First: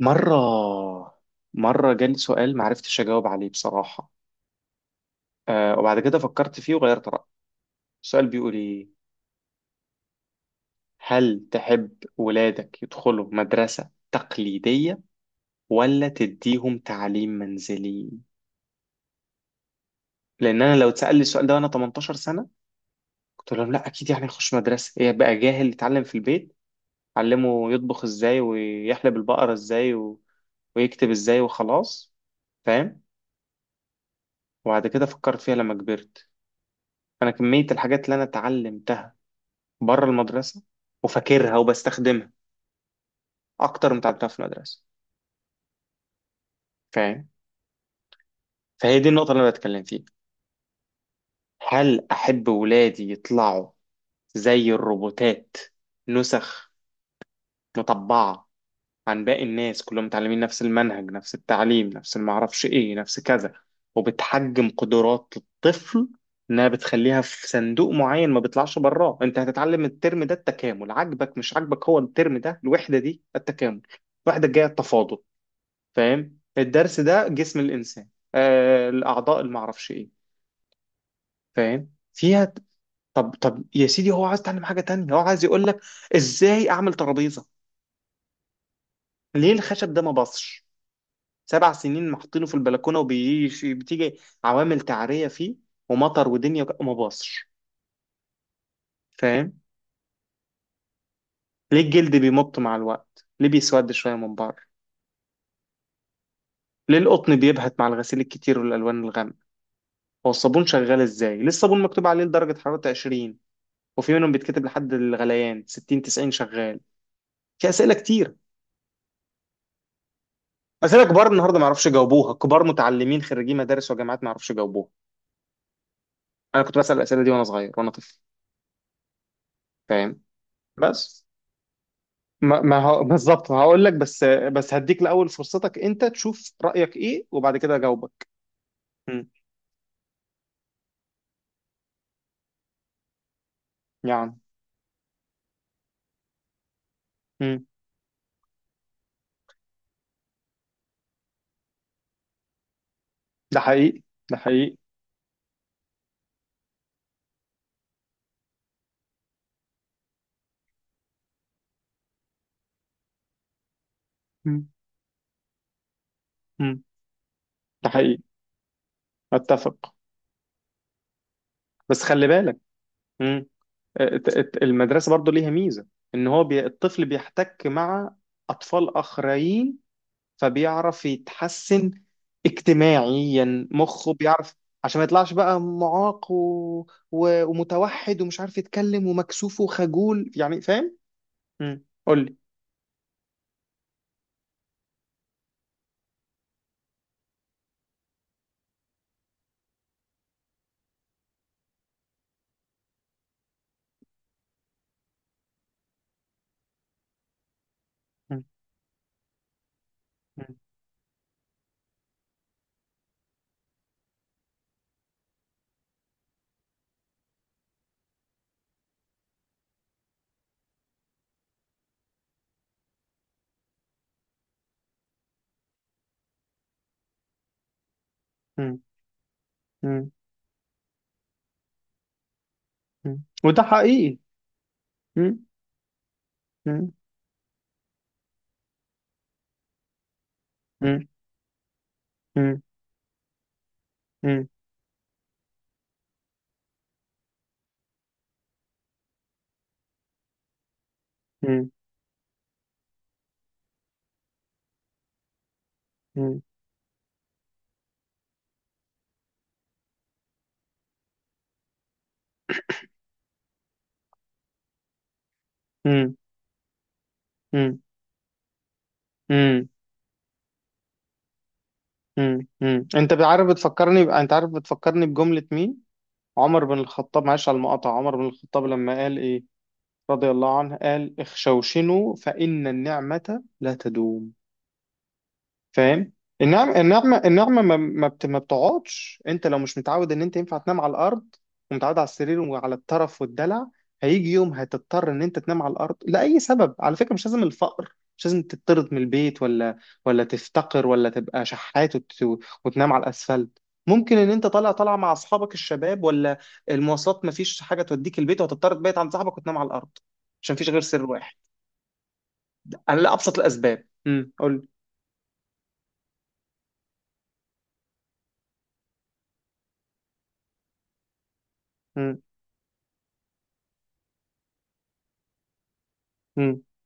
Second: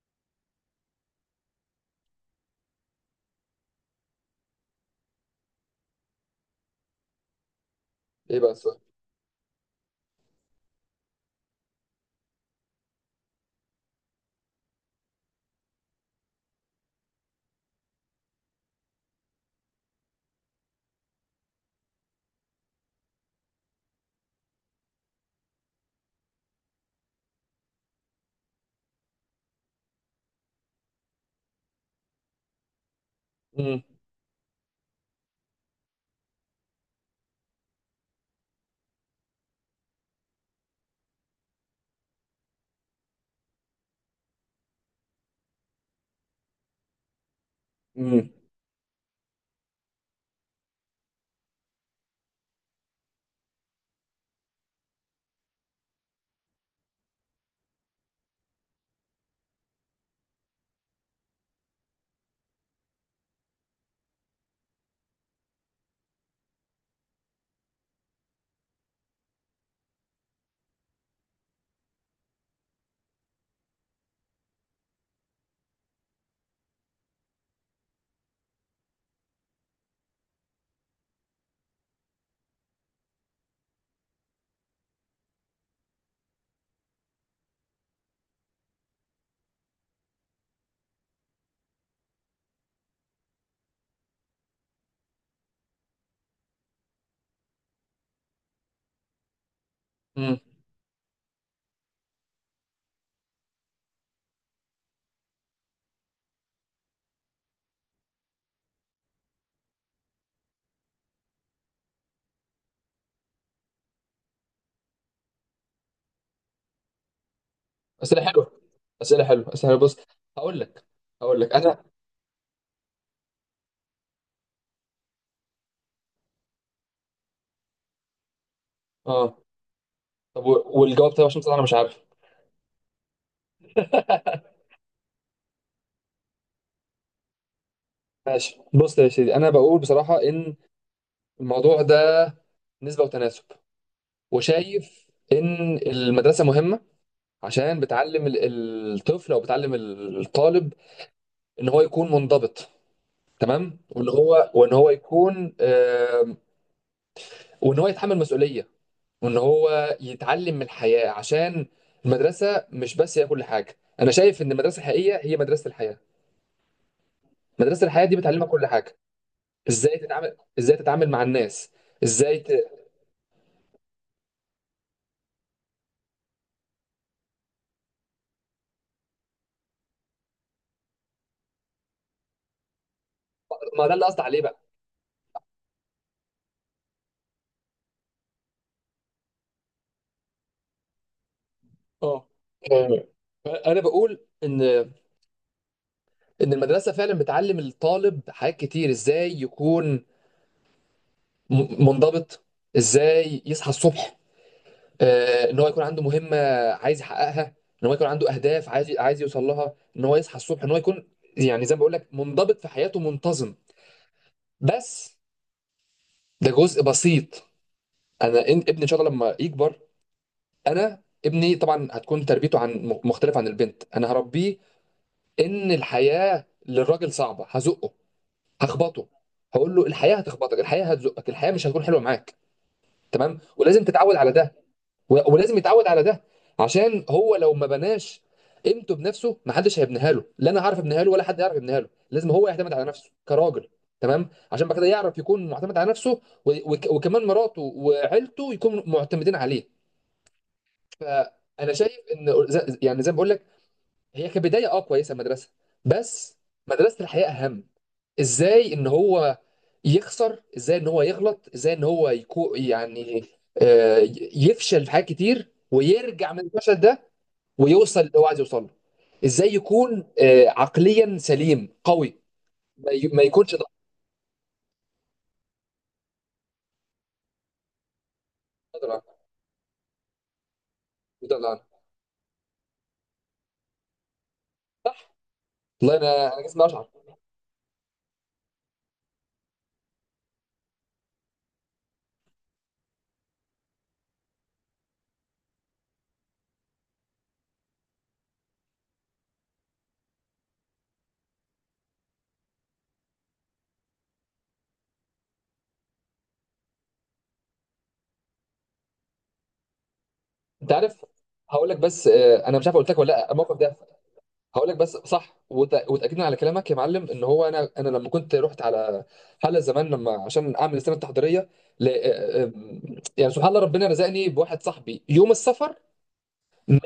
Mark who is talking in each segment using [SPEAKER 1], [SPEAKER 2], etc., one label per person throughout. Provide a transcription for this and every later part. [SPEAKER 1] مرة مرة جالي سؤال معرفتش أجاوب عليه بصراحة. وبعد كده فكرت فيه وغيرت رأيي. السؤال
[SPEAKER 2] ايه بقى
[SPEAKER 1] بيقول
[SPEAKER 2] السؤال؟
[SPEAKER 1] إيه؟ هل تحب ولادك يدخلوا مدرسة تقليدية، ولا تديهم تعليم منزلي؟ لأن أنا لو اتسأل لي السؤال ده وأنا 18 سنة، قلت لهم لا أكيد، يعني هخش مدرسة؟ إيه بقى، جاهل يتعلم في البيت، علمه يطبخ إزاي ويحلب البقرة إزاي ويكتب إزاي وخلاص. فاهم؟
[SPEAKER 2] امم
[SPEAKER 1] وبعد كده فكرت فيها لما كبرت. انا كميه الحاجات اللي انا اتعلم بره المدرسه وفاكرها وبستخدمها اكتر من اتعلمتها في المدرسه. فاهم؟
[SPEAKER 2] امم
[SPEAKER 1] فهي دي النقطه اللي انا بتكلم فيها. هل احب ولادي يطلعوا زي الروبوتات، نسخ، مطبعه، عن باقي الناس، كلهم متعلمين نفس المنهج، نفس التعليم، نفس المعرفش ايه، نفس كذا؟ وبتحجم قدرات الطفل، انها بتخليها في صندوق معين ما بيطلعش براه. انت هتتعلم الترم ده التكامل، عاجبك مش عاجبك، هو الترم ده الوحده دي التكامل، الوحده الجايه التفاضل. فاهم؟ الدرس ده جسم الانسان، الاعضاء اللي معرفش ايه، فاهم فيها. طب طب يا سيدي، هو عايز يتعلم حاجه تانية، هو عايز يقول لك ازاي اعمل ترابيزه، ليه الخشب ده ما باصش، سبع سنين محطينه في البلكونه وبيجي بتيجي عوامل تعريه فيه، ومطر ودنيا وما باصش. فاهم؟
[SPEAKER 2] امم
[SPEAKER 1] ليه الجلد بيمط مع الوقت، ليه بيسود شويه من بره، ليه القطن بيبهت مع الغسيل الكتير والالوان الغامقه، هو الصابون شغال ازاي، ليه الصابون مكتوب عليه لدرجه حراره 20، وفي منهم بيتكتب لحد الغليان 60، 90 شغال. في اسئله
[SPEAKER 2] اسئله
[SPEAKER 1] كتير.
[SPEAKER 2] حلوه، اسئله حلوه، اسئله حلوة. بص، هقول لك
[SPEAKER 1] اسئله كبار
[SPEAKER 2] هقول لك
[SPEAKER 1] النهارده ما
[SPEAKER 2] انا.
[SPEAKER 1] يعرفوش يجاوبوها، كبار متعلمين خريجين مدارس وجامعات ما يعرفوش يجاوبوها. انا كنت بسال الاسئله دي وانا صغير وانا طفل.
[SPEAKER 2] اه،
[SPEAKER 1] فاهم؟
[SPEAKER 2] طب والجواب،
[SPEAKER 1] بس
[SPEAKER 2] طيب عشان بصراحه انا مش عارف.
[SPEAKER 1] ما هو بالظبط هقول لك، بس بس هديك الاول فرصتك انت تشوف رايك ايه وبعد كده اجاوبك.
[SPEAKER 2] ماشي، بص يا
[SPEAKER 1] مم.
[SPEAKER 2] سيدي، انا بقول بصراحه ان الموضوع ده نسبه وتناسب،
[SPEAKER 1] يعني.
[SPEAKER 2] وشايف ان المدرسه مهمه
[SPEAKER 1] مم.
[SPEAKER 2] عشان بتعلم الطفل، او بتعلم الطالب ان هو يكون منضبط
[SPEAKER 1] ده
[SPEAKER 2] تمام،
[SPEAKER 1] حقيقي،
[SPEAKER 2] وان
[SPEAKER 1] ده
[SPEAKER 2] هو وان
[SPEAKER 1] حقيقي.
[SPEAKER 2] هو يكون وان هو يتحمل مسؤوليه، وان هو يتعلم من الحياه، عشان المدرسه مش بس هي كل حاجه. انا شايف ان
[SPEAKER 1] مم.
[SPEAKER 2] المدرسه الحقيقيه هي مدرسه الحياه.
[SPEAKER 1] مم.
[SPEAKER 2] مدرسه
[SPEAKER 1] ده
[SPEAKER 2] الحياه دي
[SPEAKER 1] حقيقي،
[SPEAKER 2] بتعلمك كل حاجه،
[SPEAKER 1] اتفق.
[SPEAKER 2] ازاي تتعامل مع الناس،
[SPEAKER 1] بس خلي
[SPEAKER 2] ازاي ت...
[SPEAKER 1] بالك، المدرسة برضو ليها ميزة، الطفل بيحتك مع اطفال اخرين، فبيعرف يتحسن اجتماعيا،
[SPEAKER 2] ما ده اللي
[SPEAKER 1] مخه
[SPEAKER 2] قصدي عليه
[SPEAKER 1] بيعرف،
[SPEAKER 2] بقى.
[SPEAKER 1] عشان ما يطلعش بقى معاق ومتوحد، ومش عارف يتكلم، ومكسوف وخجول، يعني فاهم؟ قول
[SPEAKER 2] اه،
[SPEAKER 1] لي.
[SPEAKER 2] آه. انا بقول ان المدرسه فعلا بتعلم الطالب حاجات كتير، ازاي يكون منضبط، ازاي يصحى الصبح، ان هو يكون عنده مهمه عايز يحققها، ان هو يكون عنده
[SPEAKER 1] مم.
[SPEAKER 2] اهداف عايز يوصل لها، ان هو يصحى
[SPEAKER 1] مم.
[SPEAKER 2] الصبح، ان هو يكون يعني زي ما بقول لك منضبط في حياته، منتظم. بس ده جزء بسيط. انا ابني ان شاء الله لما يكبر، انا ابني طبعا هتكون تربيته مختلفه عن البنت. انا هربيه ان الحياه للراجل صعبه، هزقه،
[SPEAKER 1] مم.
[SPEAKER 2] هخبطه، هقول له
[SPEAKER 1] مم.
[SPEAKER 2] الحياه هتخبطك، الحياه هتزقك، الحياه مش هتكون حلوه معاك.
[SPEAKER 1] مم.
[SPEAKER 2] تمام،
[SPEAKER 1] وده
[SPEAKER 2] ولازم تتعود
[SPEAKER 1] حقيقي.
[SPEAKER 2] على ده،
[SPEAKER 1] مم.
[SPEAKER 2] ولازم يتعود على ده،
[SPEAKER 1] مم.
[SPEAKER 2] عشان هو لو ما بناش قيمته بنفسه ما حدش هيبنيها له، لا انا هعرف ابنيها
[SPEAKER 1] مم.
[SPEAKER 2] له ولا حد يعرف يبنيها له، لازم هو
[SPEAKER 1] مم.
[SPEAKER 2] يعتمد على نفسه كراجل. تمام،
[SPEAKER 1] مم.
[SPEAKER 2] عشان بعد كده يعرف يكون معتمد على نفسه، وكمان مراته وعيلته يكونوا معتمدين عليه.
[SPEAKER 1] مم.
[SPEAKER 2] فانا شايف ان يعني زي ما بقول لك، هي كبدايه كويسه المدرسه، بس
[SPEAKER 1] مم.
[SPEAKER 2] مدرسه الحياه اهم. ازاي ان هو يخسر، ازاي ان هو يغلط، ازاي ان هو يعني، آه، يفشل في حاجات كتير ويرجع من الفشل ده،
[SPEAKER 1] مم.
[SPEAKER 2] ويوصل اللي هو عايز يوصل له. ازاي
[SPEAKER 1] مم.
[SPEAKER 2] يكون عقليا سليم قوي،
[SPEAKER 1] انت
[SPEAKER 2] ما
[SPEAKER 1] عارف
[SPEAKER 2] يكونش ضعيف.
[SPEAKER 1] انت عارف بتفكرني بجملة مين؟ عمر بن الخطاب، معلش على المقاطعة، عمر بن الخطاب لما
[SPEAKER 2] ضعيف-
[SPEAKER 1] قال ايه رضي الله عنه، قال:
[SPEAKER 2] ضعيف.
[SPEAKER 1] اخشوشنوا فإن النعمة لا تدوم.
[SPEAKER 2] والله
[SPEAKER 1] فاهم؟
[SPEAKER 2] انا جسمي
[SPEAKER 1] النعمة،
[SPEAKER 2] اشعر.
[SPEAKER 1] النعمة، النعمة ما بتقعدش. انت لو مش متعود ان انت ينفع تنام على الارض، ومتعود على السرير وعلى الطرف والدلع، هيجي يوم هتضطر ان انت تنام على الارض لأي سبب. على فكرة مش لازم الفقر، مش لازم تطرد من البيت، ولا ولا تفتقر ولا تبقى شحات وتنام على الاسفلت. ممكن ان انت طالع مع اصحابك الشباب، ولا المواصلات مفيش حاجة توديك البيت، وهتضطر تبيت عند صاحبك وتنام على الارض، عشان مفيش
[SPEAKER 2] انت
[SPEAKER 1] غير سر
[SPEAKER 2] عارف،
[SPEAKER 1] واحد،
[SPEAKER 2] هقول لك بس، انا مش عارف قلت لك
[SPEAKER 1] على
[SPEAKER 2] ولا لا
[SPEAKER 1] ابسط
[SPEAKER 2] الموقف ده.
[SPEAKER 1] الاسباب. قول.
[SPEAKER 2] هقول لك بس صح، وتاكيدا على كلامك يا معلم، ان هو انا لما كنت رحت على حلقه زمان، لما عشان اعمل السنه التحضيريه ل... آه، آه، يعني سبحان الله ربنا رزقني بواحد صاحبي يوم السفر
[SPEAKER 1] امم،
[SPEAKER 2] من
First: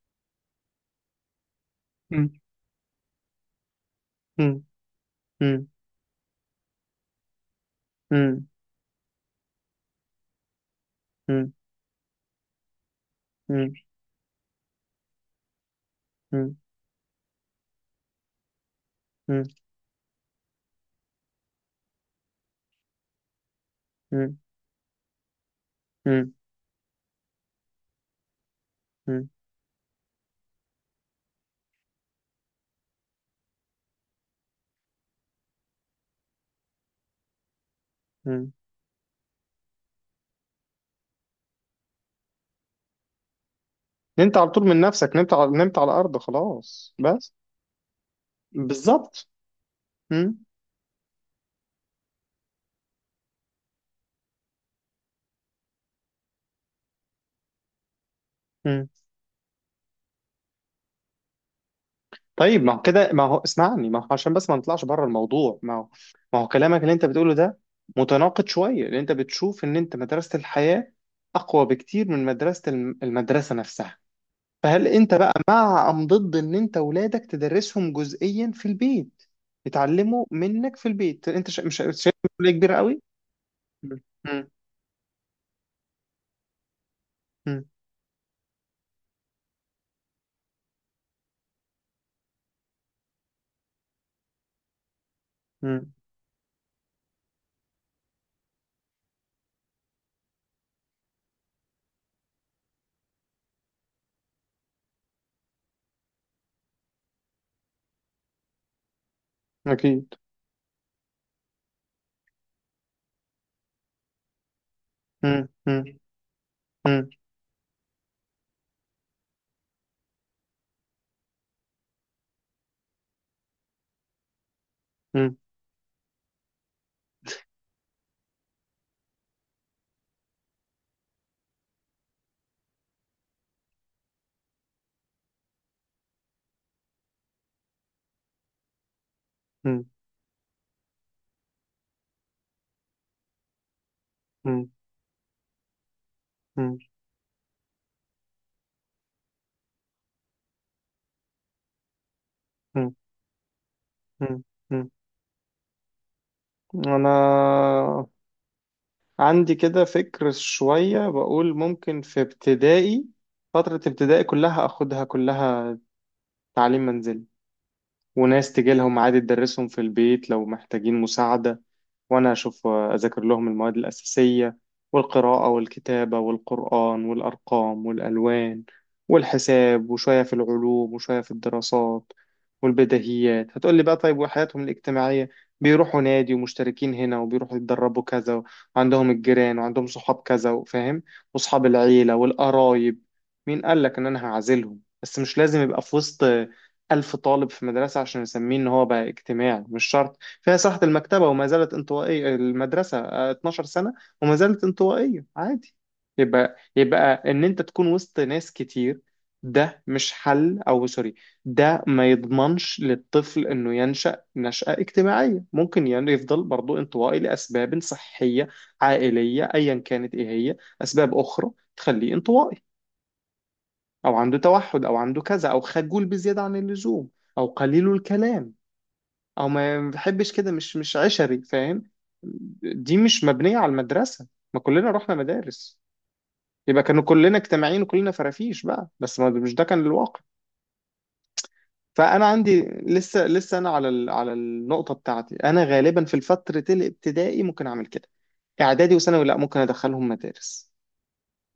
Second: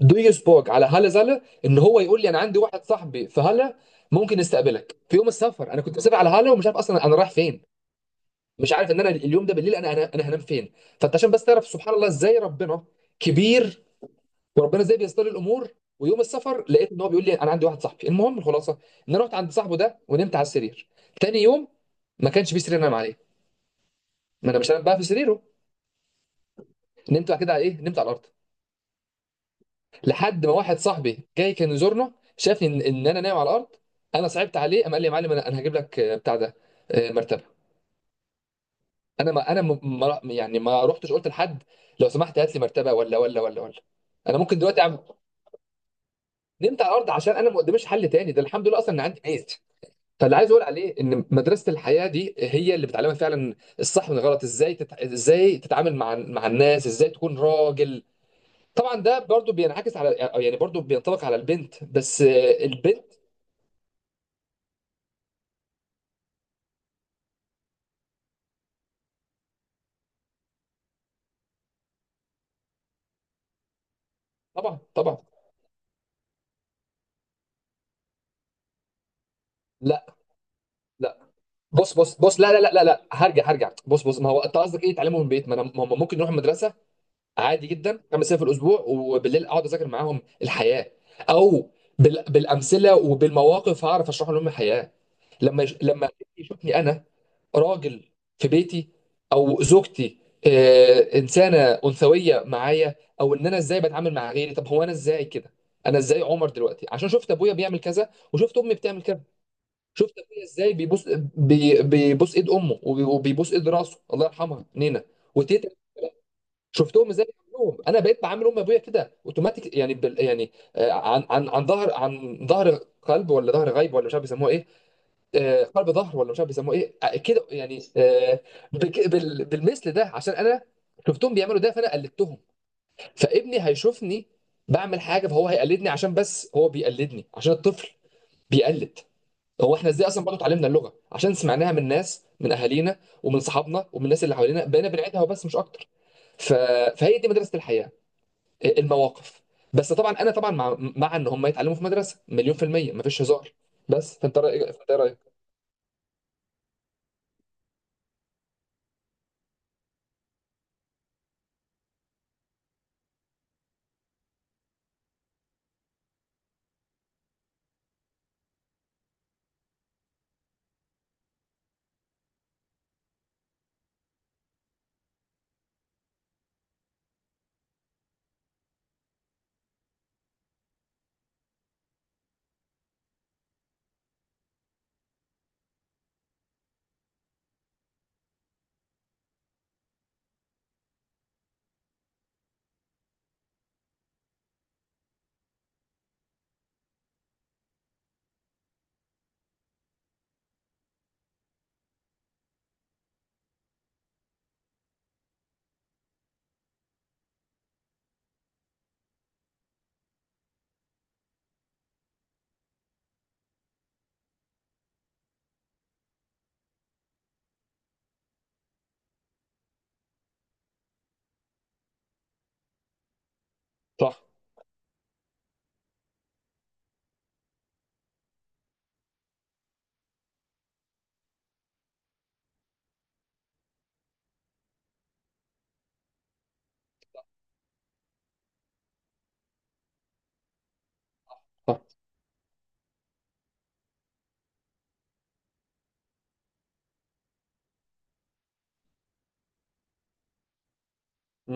[SPEAKER 2] دويسبورج على هالا زالا، ان هو يقول لي انا عندي واحد صاحبي في هالا، ممكن
[SPEAKER 1] امم.
[SPEAKER 2] يستقبلك في يوم
[SPEAKER 1] مم.
[SPEAKER 2] السفر. انا كنت مسافر على هالا، ومش عارف اصلا انا رايح فين،
[SPEAKER 1] مم.
[SPEAKER 2] مش عارف ان انا اليوم ده بالليل، أنا هنام فين. فانت عشان بس
[SPEAKER 1] مم.
[SPEAKER 2] تعرف سبحان الله ازاي ربنا
[SPEAKER 1] مم.
[SPEAKER 2] كبير، وربنا ازاي بيستر الامور. ويوم
[SPEAKER 1] مم.
[SPEAKER 2] السفر لقيت ان هو بيقول لي انا عندي واحد صاحبي، المهم الخلاصه، ان انا رحت
[SPEAKER 1] مم.
[SPEAKER 2] عند صاحبه ده ونمت على السرير. تاني يوم ما كانش فيه سرير انام عليه،
[SPEAKER 1] مم.
[SPEAKER 2] ما انا مش هنام بقى في سريره،
[SPEAKER 1] مم.
[SPEAKER 2] نمت بعد كده على ايه، نمت على الارض.
[SPEAKER 1] مم.
[SPEAKER 2] لحد ما واحد صاحبي جاي كان يزورنا، شافني ان انا نايم على الارض، انا صعبت عليه، قام قال لي يا معلم، انا هجيب لك بتاع ده، مرتبه.
[SPEAKER 1] مم.
[SPEAKER 2] انا ما انا ما يعني ما رحتش قلت لحد، لو سمحت هات لي مرتبه، ولا ولا ولا ولا
[SPEAKER 1] نمت
[SPEAKER 2] انا
[SPEAKER 1] على
[SPEAKER 2] ممكن
[SPEAKER 1] طول من
[SPEAKER 2] دلوقتي اعمل،
[SPEAKER 1] نفسك، نمت على الارض
[SPEAKER 2] نمت على
[SPEAKER 1] خلاص
[SPEAKER 2] الارض
[SPEAKER 1] بس.
[SPEAKER 2] عشان انا ما قداميش حل تاني. ده الحمد لله اصلا ان عندي
[SPEAKER 1] بالظبط.
[SPEAKER 2] ميز. فاللي
[SPEAKER 1] مم.
[SPEAKER 2] عايز اقول عليه ان مدرسه الحياه دي هي اللي بتعلمك فعلا الصح من الغلط، ازاي ازاي تتعامل مع الناس، ازاي تكون راجل.
[SPEAKER 1] مم.
[SPEAKER 2] طبعا ده برضو بينعكس على، يعني برضو بينطبق على البنت، بس
[SPEAKER 1] طيب ما هو
[SPEAKER 2] البنت
[SPEAKER 1] كده، ما هو عشان بس ما نطلعش بره الموضوع، ما هو كلامك اللي انت بتقوله ده متناقض شويه، لان انت بتشوف ان انت مدرسه الحياه اقوى بكتير من مدرسه المدرسه نفسها.
[SPEAKER 2] طبعا
[SPEAKER 1] فهل انت
[SPEAKER 2] طبعا.
[SPEAKER 1] بقى مع ام ضد ان انت ولادك تدرسهم جزئيا في البيت،
[SPEAKER 2] لا
[SPEAKER 1] يتعلموا منك في
[SPEAKER 2] لا،
[SPEAKER 1] البيت؟ انت مش شايف
[SPEAKER 2] بص بص بص،
[SPEAKER 1] مسؤوليه
[SPEAKER 2] لا لا لا
[SPEAKER 1] كبيره
[SPEAKER 2] لا
[SPEAKER 1] قوي؟
[SPEAKER 2] لا، هرجع هرجع،
[SPEAKER 1] مم.
[SPEAKER 2] بص بص، ما هو
[SPEAKER 1] مم.
[SPEAKER 2] انت قصدك ايه تعلمه من البيت؟ ما انا ما هم ممكن نروح المدرسه
[SPEAKER 1] مم.
[SPEAKER 2] عادي جدا خمس ايام في الاسبوع، وبالليل اقعد اذاكر معاهم الحياه، او بالامثله وبالمواقف هعرف اشرح لهم الحياه،
[SPEAKER 1] مم.
[SPEAKER 2] لما يشوفني انا راجل في بيتي، او زوجتي انسانه انثويه معايا، او ان انا ازاي بتعامل مع غيري. طب هو انا ازاي كده؟ انا ازاي عمر دلوقتي؟ عشان شفت ابويا بيعمل كذا، وشفت امي بتعمل كذا.
[SPEAKER 1] اكيد.
[SPEAKER 2] شفت ابويا ازاي بيبوس ايد امه، وبيبوس ايد راسه الله يرحمها نينا
[SPEAKER 1] مم.
[SPEAKER 2] وتيتا.
[SPEAKER 1] مم. مم.
[SPEAKER 2] شفتهم ازاي بيعملوهم، انا بقيت بعامل ام ابويا كده اوتوماتيك، يعني بال يعني عن ظهر، عن ظهر قلب، ولا ظهر غيب، ولا مش عارف بيسموه ايه،
[SPEAKER 1] مم.
[SPEAKER 2] قلب ظهر، ولا مش عارف بيسموه ايه، كده يعني، بالمثل ده، عشان انا شفتهم بيعملوا ده فانا قلدتهم. فابني هيشوفني بعمل حاجه فهو هيقلدني، عشان بس هو بيقلدني عشان الطفل بيقلد. هو
[SPEAKER 1] مم.
[SPEAKER 2] احنا ازاي اصلا برضه اتعلمنا اللغه؟ عشان سمعناها من ناس، من اهالينا ومن صحابنا ومن الناس اللي حوالينا،
[SPEAKER 1] مم.
[SPEAKER 2] بقينا بنعيدها وبس مش اكتر. ف...
[SPEAKER 1] مم.
[SPEAKER 2] فهي دي مدرسه الحياه، المواقف. بس طبعا انا طبعا مع ان هم يتعلموا في مدرسه، مليون في الميه
[SPEAKER 1] مم.
[SPEAKER 2] مفيش هزار. بس
[SPEAKER 1] مم. مم.
[SPEAKER 2] فانت إيه رايك؟
[SPEAKER 1] انا عندي كده فكر شويه، بقول ممكن في ابتدائي، فتره ابتدائي كلها اخدها كلها تعليم منزلي، وناس تجي لهم عادي تدرسهم في البيت لو محتاجين مساعدة، وأنا أشوف أذاكر لهم المواد الأساسية، والقراءة والكتابة والقرآن والأرقام والألوان والحساب، وشوية في العلوم وشوية في الدراسات والبديهيات. هتقولي بقى طيب وحياتهم الاجتماعية؟ بيروحوا نادي، ومشتركين هنا، وبيروحوا يتدربوا كذا، وعندهم الجيران وعندهم صحاب كذا، فاهم؟ وصحاب العيلة والقرايب. مين قالك إن أنا هعزلهم؟ بس مش لازم يبقى في وسط ألف طالب في مدرسة عشان نسميه إن هو بقى اجتماعي، مش شرط. فيها صحة المكتبة وما زالت انطوائية المدرسة، 12 سنة وما زالت انطوائية، عادي. يبقى إن أنت تكون وسط ناس كتير ده مش حل، أو سوري ده ما يضمنش للطفل إنه ينشأ نشأة اجتماعية. ممكن يعني يفضل برضو انطوائي لأسباب صحية، عائلية، أيا كانت إيه هي أسباب أخرى تخليه انطوائي، أو
[SPEAKER 2] صح،
[SPEAKER 1] عنده توحد، أو عنده كذا، أو خجول بزيادة عن اللزوم، أو قليل الكلام، أو ما بيحبش كده، مش عشري. فاهم؟ دي مش مبنية على المدرسة. ما كلنا رحنا مدارس، يبقى كانوا كلنا اجتماعيين وكلنا فرافيش بقى؟ بس ما مش ده كان الواقع.
[SPEAKER 2] صح.
[SPEAKER 1] فأنا عندي لسه أنا على على النقطة بتاعتي. أنا غالبا في الفترة الابتدائي ممكن أعمل كده، إعدادي وثانوي لا، ممكن أدخلهم مدارس.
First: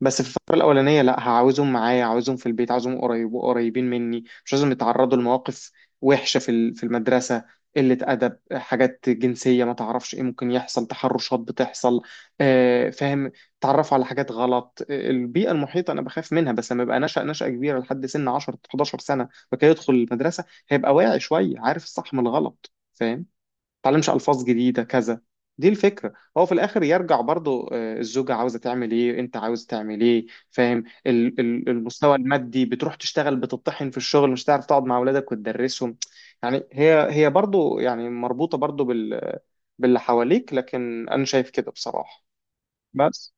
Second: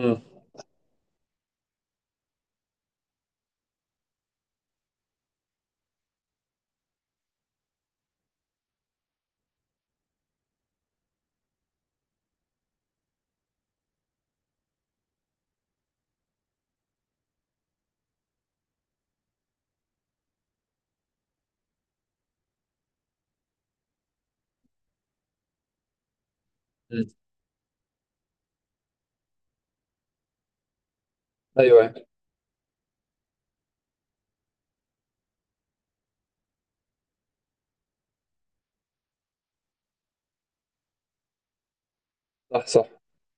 [SPEAKER 1] بس في الفترة الأولانية لا، هعاوزهم معايا، عاوزهم في البيت، عاوزهم قريبين مني، مش لازم يتعرضوا لمواقف وحشة في في المدرسة، قلة أدب، حاجات جنسية، ما تعرفش إيه ممكن يحصل، تحرشات بتحصل. آه فاهم. تعرفوا على حاجات غلط، البيئة المحيطة أنا بخاف منها. بس لما يبقى نشأ نشأة كبيرة لحد سن 10 11 سنة وكده، يدخل المدرسة هيبقى واعي شوية، عارف الصح من الغلط. فاهم؟ تعلمش الفاظ جديده كذا. دي الفكره. هو في الاخر
[SPEAKER 2] أمم.
[SPEAKER 1] يرجع برضو، الزوجه عاوزه تعمل ايه، انت عاوز تعمل ايه، فاهم؟
[SPEAKER 2] ايوه، أيوة.
[SPEAKER 1] المستوى المادي، بتروح تشتغل بتطحن في الشغل، مش تعرف تقعد مع اولادك وتدرسهم. يعني هي برضو، يعني مربوطه برضو باللي حواليك. لكن انا شايف كده بصراحه.
[SPEAKER 2] صح، صح،
[SPEAKER 1] بس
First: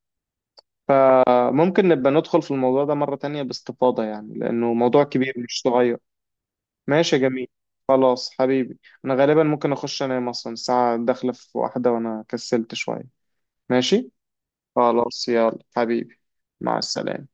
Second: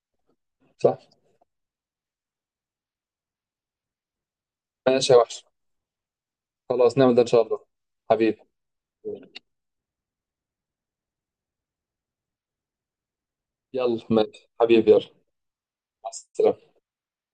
[SPEAKER 2] صح.
[SPEAKER 1] ممكن نبقى ندخل في الموضوع ده مره تانية باستفاضه، يعني لانه موضوع
[SPEAKER 2] ماشي يا
[SPEAKER 1] كبير
[SPEAKER 2] وحش،
[SPEAKER 1] مش صغير.
[SPEAKER 2] خلاص نعمل
[SPEAKER 1] ماشي يا
[SPEAKER 2] ده ان شاء
[SPEAKER 1] جميل،
[SPEAKER 2] الله.
[SPEAKER 1] خلاص
[SPEAKER 2] حبيبي،
[SPEAKER 1] حبيبي. انا غالبا ممكن اخش انام، اصلا الساعة داخلة في واحدة وانا كسلت شوية.
[SPEAKER 2] يلا،
[SPEAKER 1] ماشي،
[SPEAKER 2] ماشي حبيبي، يلا.
[SPEAKER 1] خلاص يلا
[SPEAKER 2] مع
[SPEAKER 1] حبيبي،
[SPEAKER 2] السلامه.
[SPEAKER 1] مع السلامة.